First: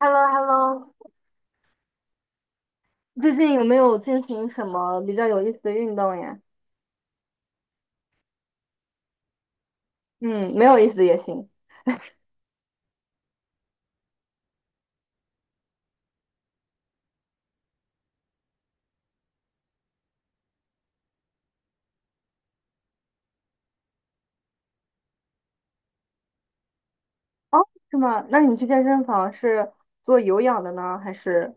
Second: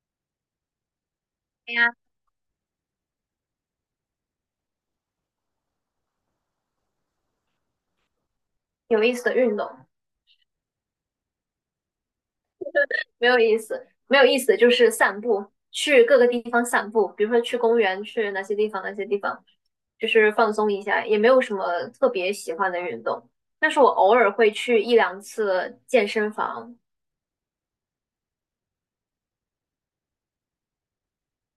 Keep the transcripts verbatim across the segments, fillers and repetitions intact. h e l l o h e l l o 对呀，最近有没有进行什么比较有意思的运动呀？有意思的运动，嗯，没有意思的也行。没有意思，没有意思就是散步，去各个地方散步，比如说去公园，去哪些地方，哪些地方，就是放松一下，也没有什么特别喜欢的运动。但是我偶尔会去一两次健身房。哦，是吗？那你去健身房是做有氧的呢，还是？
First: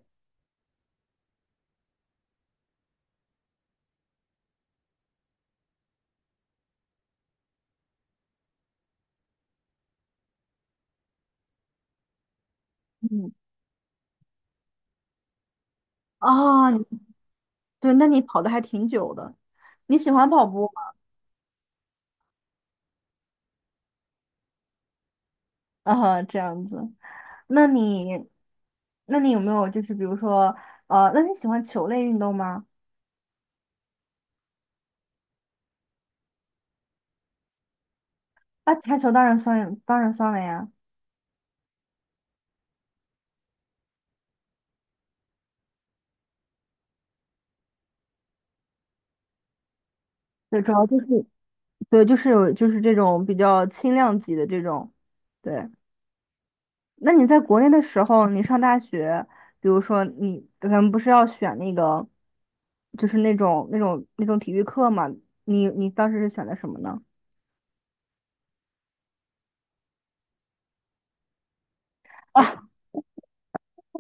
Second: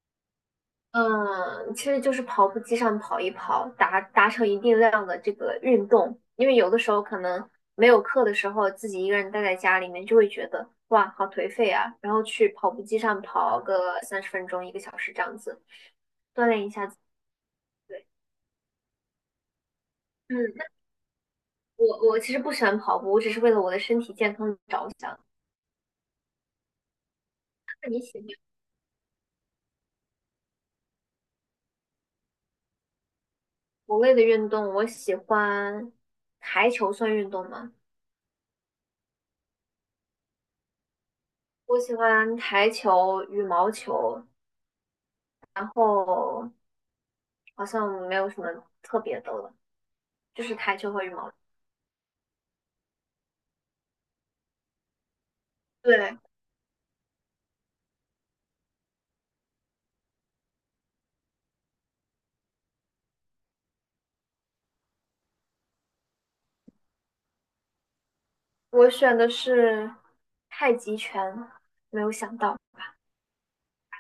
嗯，其实就是跑步机上跑一跑，达达成一定量的这个运动。因为有的时候可能没有课的时候，自己一个人待在家里面，就会觉得哇，好颓废啊。然后去跑步机上嗯，跑个三十分钟、一个小时这样子，锻炼一啊，你下自己。对，那对。你跑的还挺久的。你喜欢嗯，跑步那吗？我我其实不喜欢跑步，我只是为了我的身体健康着想。啊，这样子。那那你喜你，欢那你有没有就是比如说，呃，那你喜欢球类运动吗？某类的运动？我喜欢台球，算运动吗？啊，台球当然算，当然算了呀。我喜欢台球、羽毛球，然后。好像没有什么特别的了，就是对，主台要球就和是羽毛球。对，就是有就是这种比较轻量级的这种，对。对，那你在国内的时候，你上大学，比如说你咱们不是要选那个，就是那种那种那种体育课嘛？你你当时是选的什么呢？我选的是太极拳，没 有想到啊，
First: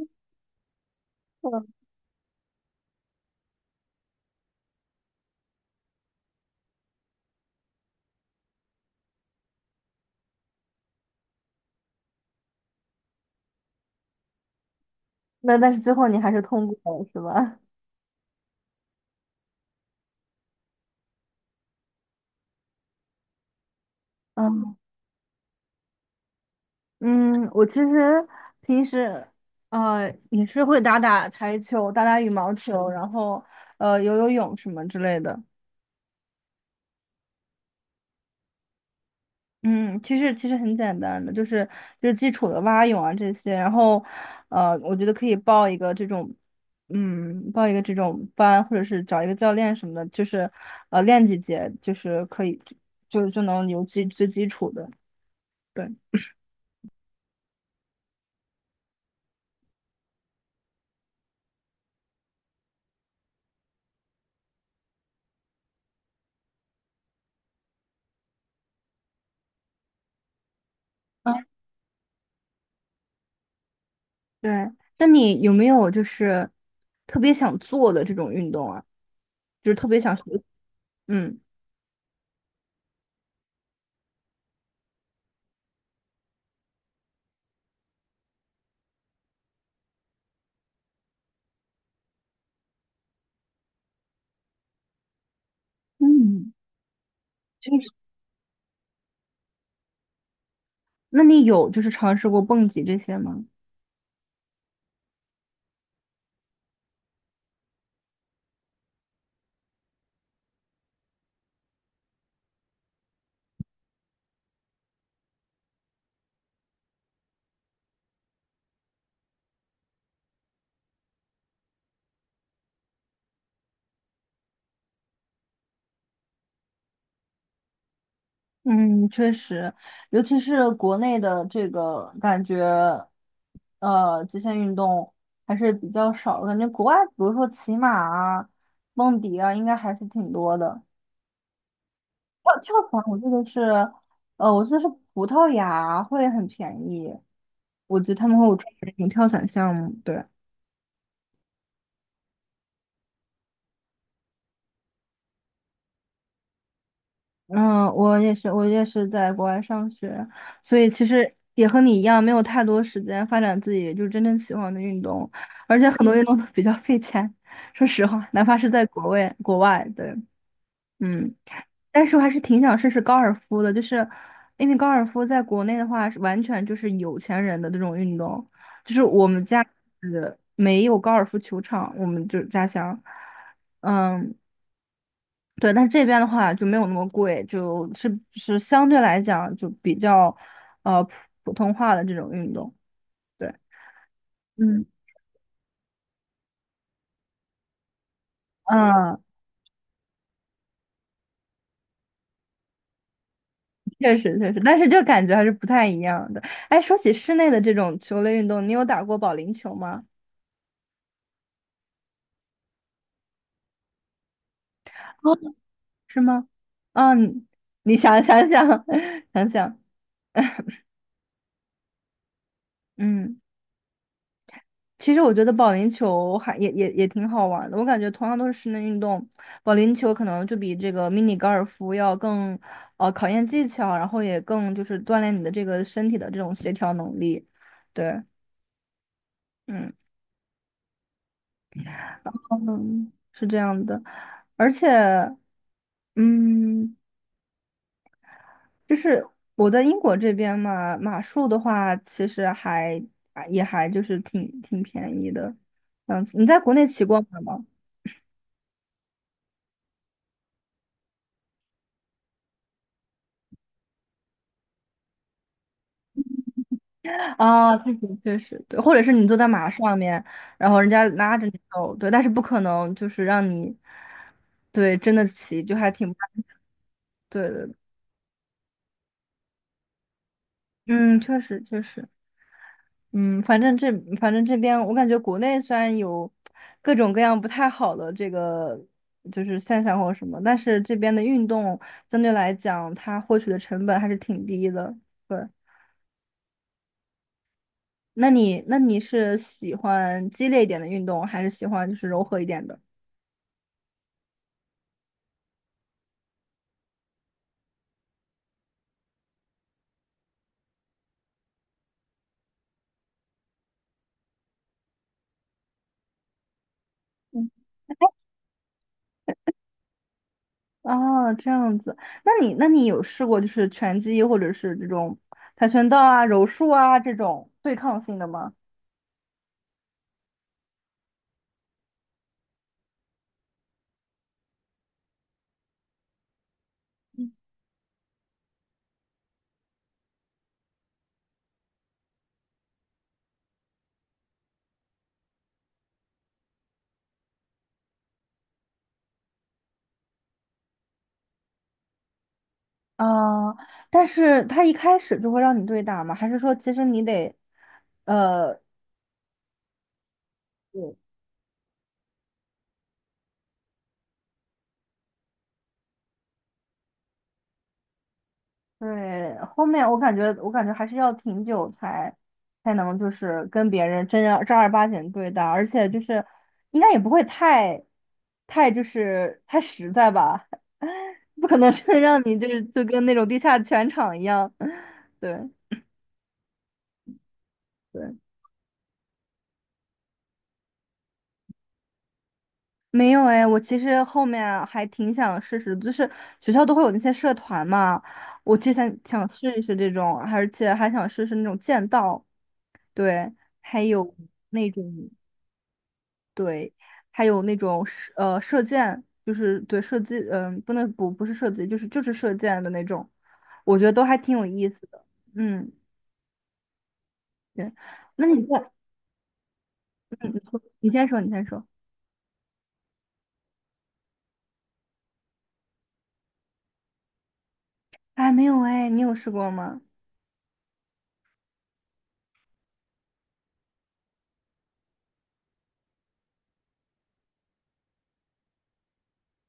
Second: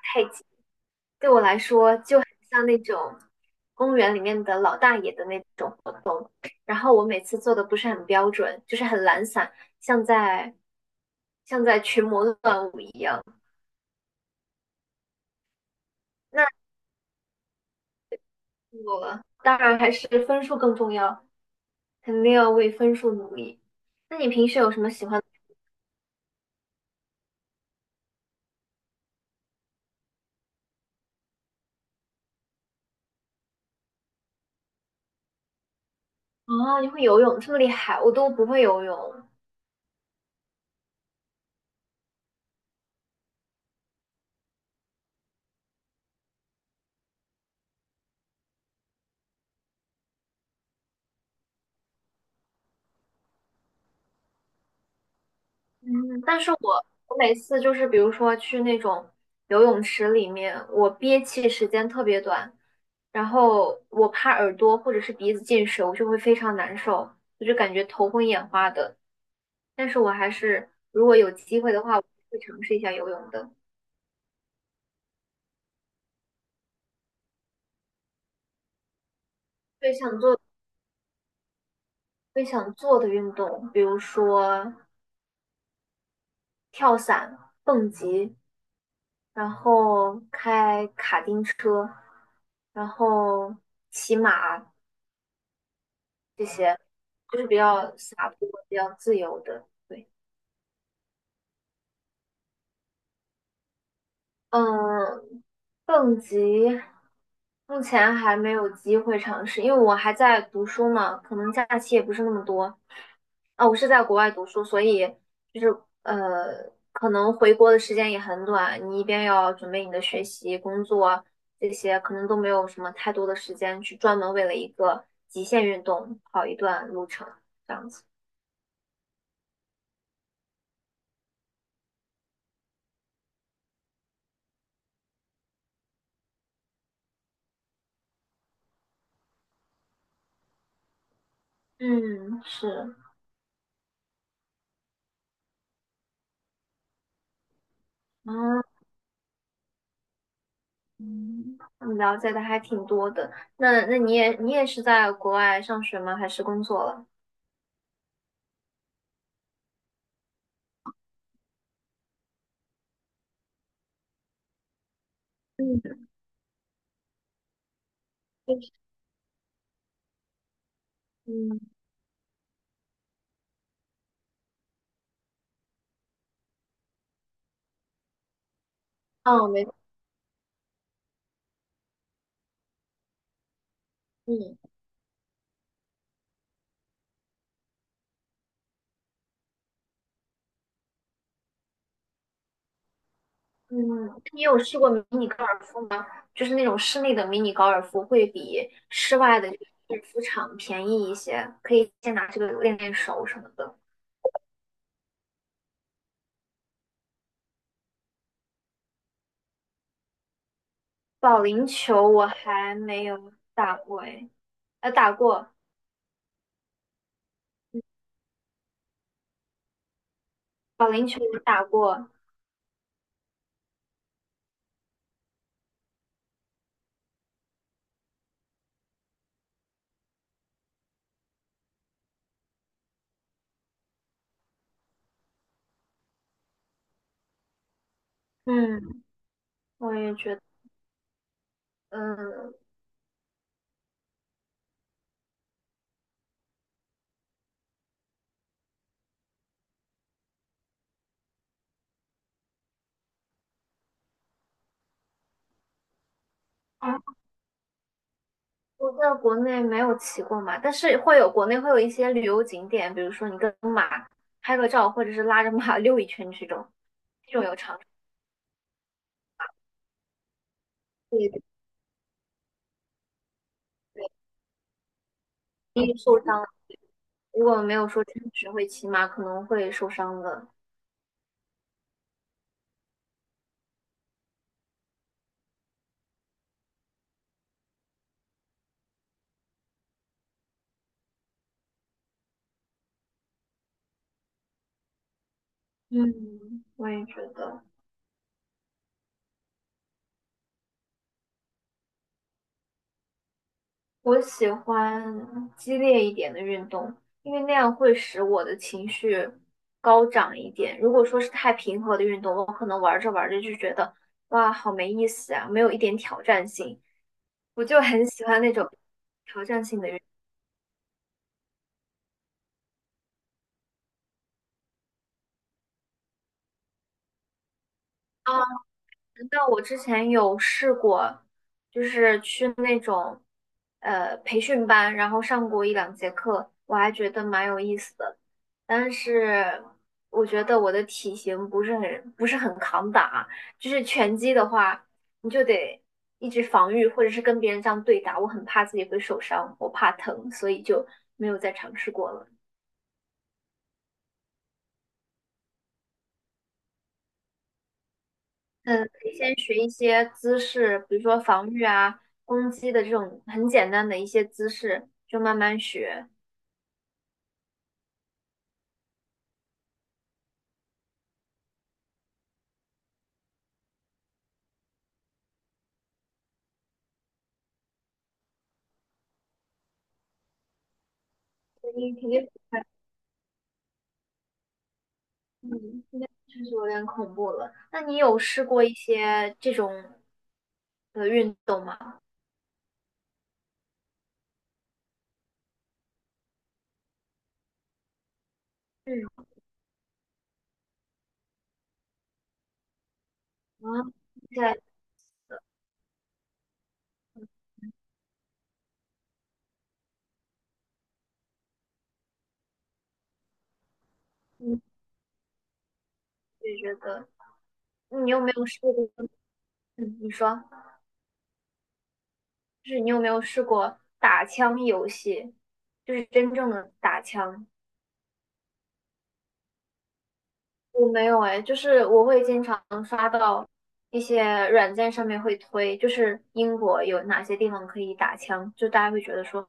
太极对我来嗯，说就很像那种公园里面的老大爷的那种活动，然后我每次做的不是很标准，就是很懒散，像在像在群魔乱舞一样。那但是最后你还是那通过了，是吧？我当然还是分数更重要，肯定要为分数努力。那你平时有嗯，什么喜欢？嗯，我其实平时呃也是会打打台球、打打羽毛球，然后呃游游泳什么之类的。啊，你会游泳，这么厉害，我都不会游泳。嗯，其实其实很简单的，就是就是基础的蛙泳啊这些，然后，呃，我觉得可以报一个这种，嗯，报一个这种班，或者是找一个教练什么的，就是，呃，练几节，就是可以，就就能有基最基础的。对，嗯，但是我我每次就是比如说去那种游泳池里面，我憋气时间特别短，然后我怕耳朵或者是鼻子进水，我就会非常难受，我就感觉头昏眼花的。但是我还是如果有啊，机会的话，我会尝试一下游泳的。对。那你有没有就是特别想做的这种运动啊？就是特最别想想学，做嗯，最想做的运动，比如说跳伞、蹦极，然后开卡丁车，然后骑马。这嗯，些，就是比就是较洒脱、比较自由的。对。那你有就是尝试过蹦极这些吗？嗯，蹦极目前还没有机会尝试，因为我还在读书嘛，可能假期也不是那么多。啊，我是在国外读书，所以就是呃，可能回国的时间也很短。你一边要准备你的学习、工作这些，可能都没有什么太多的时间去专门为了一个极限运动跑一段路程这样子。嗯，确实，尤其是国内的这个感觉，呃，极限运动还是比较少的感觉国外，比如说骑马啊、蹦迪啊，应该还是挺多的。嗯，跳跳是，伞，我记得是，呃，我记得是葡萄牙会很便宜，我觉得他们会有专啊。门的那种跳伞项目。对。嗯，你了解的还挺多的。那那你也你也是在国外上学吗？还是工作了？嗯，我也是，我也是在国外上学，所以其实也和你一样，没有太多时间发展自己就是真正喜欢的运动，而且嗯，很多运嗯动都比较费钱。说实话，哪怕就是是，在国外，国外，对，嗯，嗯，但是我还是挺想试试高尔夫的，就是因为高尔夫在国内的话，是完全就是有钱人的这种运动，就是我们哦，家没。呃没有高尔夫球场，我们就是家乡，嗯。嗯对，但这边的话就没有那么贵，就是是相对来讲就比较，呃，普普通话的这种运动。对，嗯，你有试嗯，过迷你高尔夫吗？就是那种室内的迷你高尔夫会比嗯，室外的高尔夫场便宜一些，可以先拿这个练练手什么的。确实确实，但是就感觉还是不太一样的。哎，说起室内的这种球类运动，你有打过保龄球吗？保龄球我还没有打过诶。呃，打哦，过是吗？嗯，你想想想 想想，保龄球我打过。嗯。其实我觉得保龄球还也也也挺好玩的，我感觉同样都是室内运动，保龄球可能就比这个迷你高尔夫要更，呃，考验技巧，然后也更就是锻炼你的这个身体的这种协调能力，对，嗯，嗯，我也觉得。嗯，嗯，是这样的，而且嗯，就是我在英国这边嘛，马术的话其实还啊也还就是挺挺便宜的，这样子你在国内哦，骑过马吗？我在国内没有骑过马，但是会有国内会有一些旅游景点，比如说你跟马拍个照，或者是拉着马 溜一圈这种，这种有啊，常确实确实，对，或者是你坐在马上面，然后人家对拉对着你走，对，但是不可能就是让你，对，对，真的骑，就容还易挺，受伤。如对果的，没有说真实会骑马，可能会受伤的。嗯，确实确实，嗯，反正这反正这边我感觉国内虽然有各种各样不太好的这个就是现象或什么，但是这边的运动相对来讲，它获取的成本还是挺低的，对。嗯，我也觉得。那你那你是喜欢激烈一点的运动，还是喜欢就是柔和一点的？我喜欢激烈一点的运动，因为那样会使我的情绪高涨一点。如果说是太平和的运动，我可能玩着玩着就觉得哇，好没意思啊，没有一点挑战性。我就很喜欢那种挑战性的运动。哦，这样子，那你那你有试过就是拳击或者是这种跆拳道啊、柔术啊这种对抗性的啊，吗？那我之前有试过，就是去那种呃培训班，然后上过一两节课，我还觉得蛮有意思的。但是我觉得我的体型不是很不是很抗打，就是拳击的话，你就得一直防御，或者是跟别人这样对打。我很怕自己会受伤，我怕疼，所以就没有再尝试过了。啊、但是他一开始就会让你对打吗？还是说其实你得，呃，嗯，可以先学一些姿势，比如说防御啊、攻击的这种很简单的一些姿势，就慢慢学。对，后面我感觉，我感觉还是要挺久才才能就是跟别人真正正儿八经对待，而且就是应该也不会太太就是太实在吧，不可能真你的肯让定。你就是就跟那种地下拳场一样。对嗯，现在确实有点恐怖了。那你对，有试过一些这种的运动吗？没有哎，我其实后面啊还挺想试试，就是学校都会有那些社团嘛，我之前嗯，想试一试这种，而且还想试试那种剑道，对，啊，还有在，那种。对，还有那种射呃射箭，就是对射击，嗯、不能不不是射击，就是就是射箭的那种，我觉得都还挺有嗯，意思的。嗯，也觉得对。你有那没你有试在，过？嗯，你说，嗯，你说你先说，你先说。就是你有没有试过打枪游戏，就是真正的打枪？哎，没有哎，你有试过吗？我没有哎，就是我会经常刷到一些软件上面会推，就是英国有哪些地方可以打枪，就大家会觉得说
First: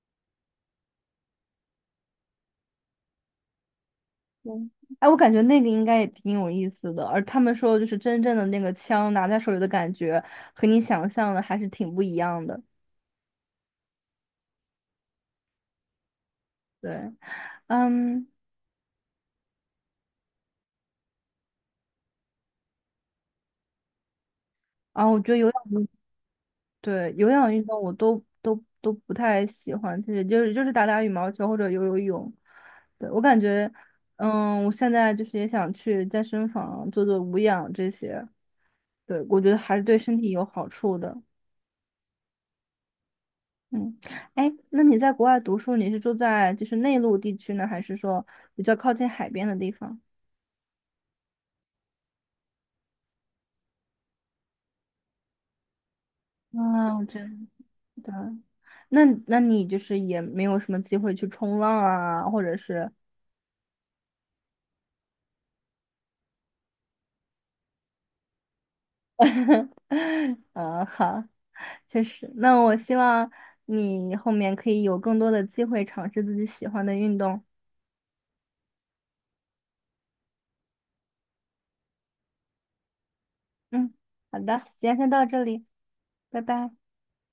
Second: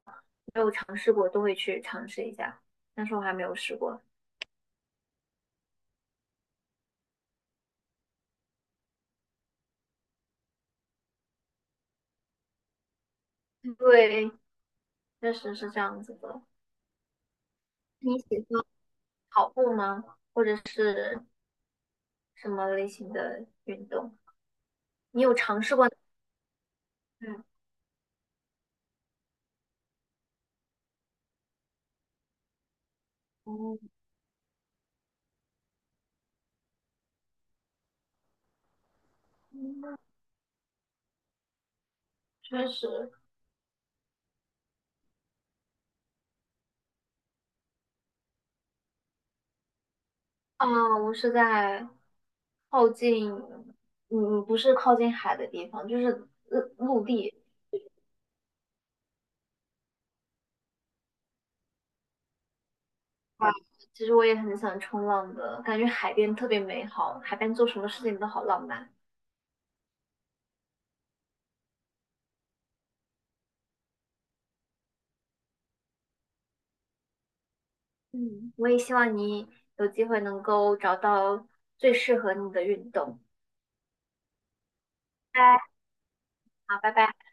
没有尝试过都会去尝试一下，但是我还没有试过。嗯，哎，我感觉那个应该也挺有意思的，而他们说的就是真正的那个枪拿在手里的感觉，和你想象的还是挺不一样的。对，确实是这样子的。对，你嗯，喜欢跑步吗？或者是什么类型的运动？啊，我你觉有得有尝试氧。过？对，有嗯。氧运动我都都都不太喜欢，其实就是就是打打羽毛球或者游游泳。对，我感觉，嗯，嗯，我现在就是也想去健身房做做无氧这些，对，我觉得还是对身体有好处的。确实。嗯，哎，那你在国外读书，你是住在就是内陆地区呢，还是说比较靠近海边的地方？啊，我是在靠近。嗯，不是靠近海的地方，就是陆啊，我陆地。真的，那那你就是也没有什么机会去冲浪啊，或者是，其实我也很想冲浪的，感觉海边特别美好，海边做什么事情都好浪漫。啊，好。确实，那我希望你后面可以有更多的机会尝试自己喜欢的运动。嗯，我也希望你有机会能够找到最适合你的运动。嗯，好的，今天先到拜这拜。里，拜拜。好，拜拜。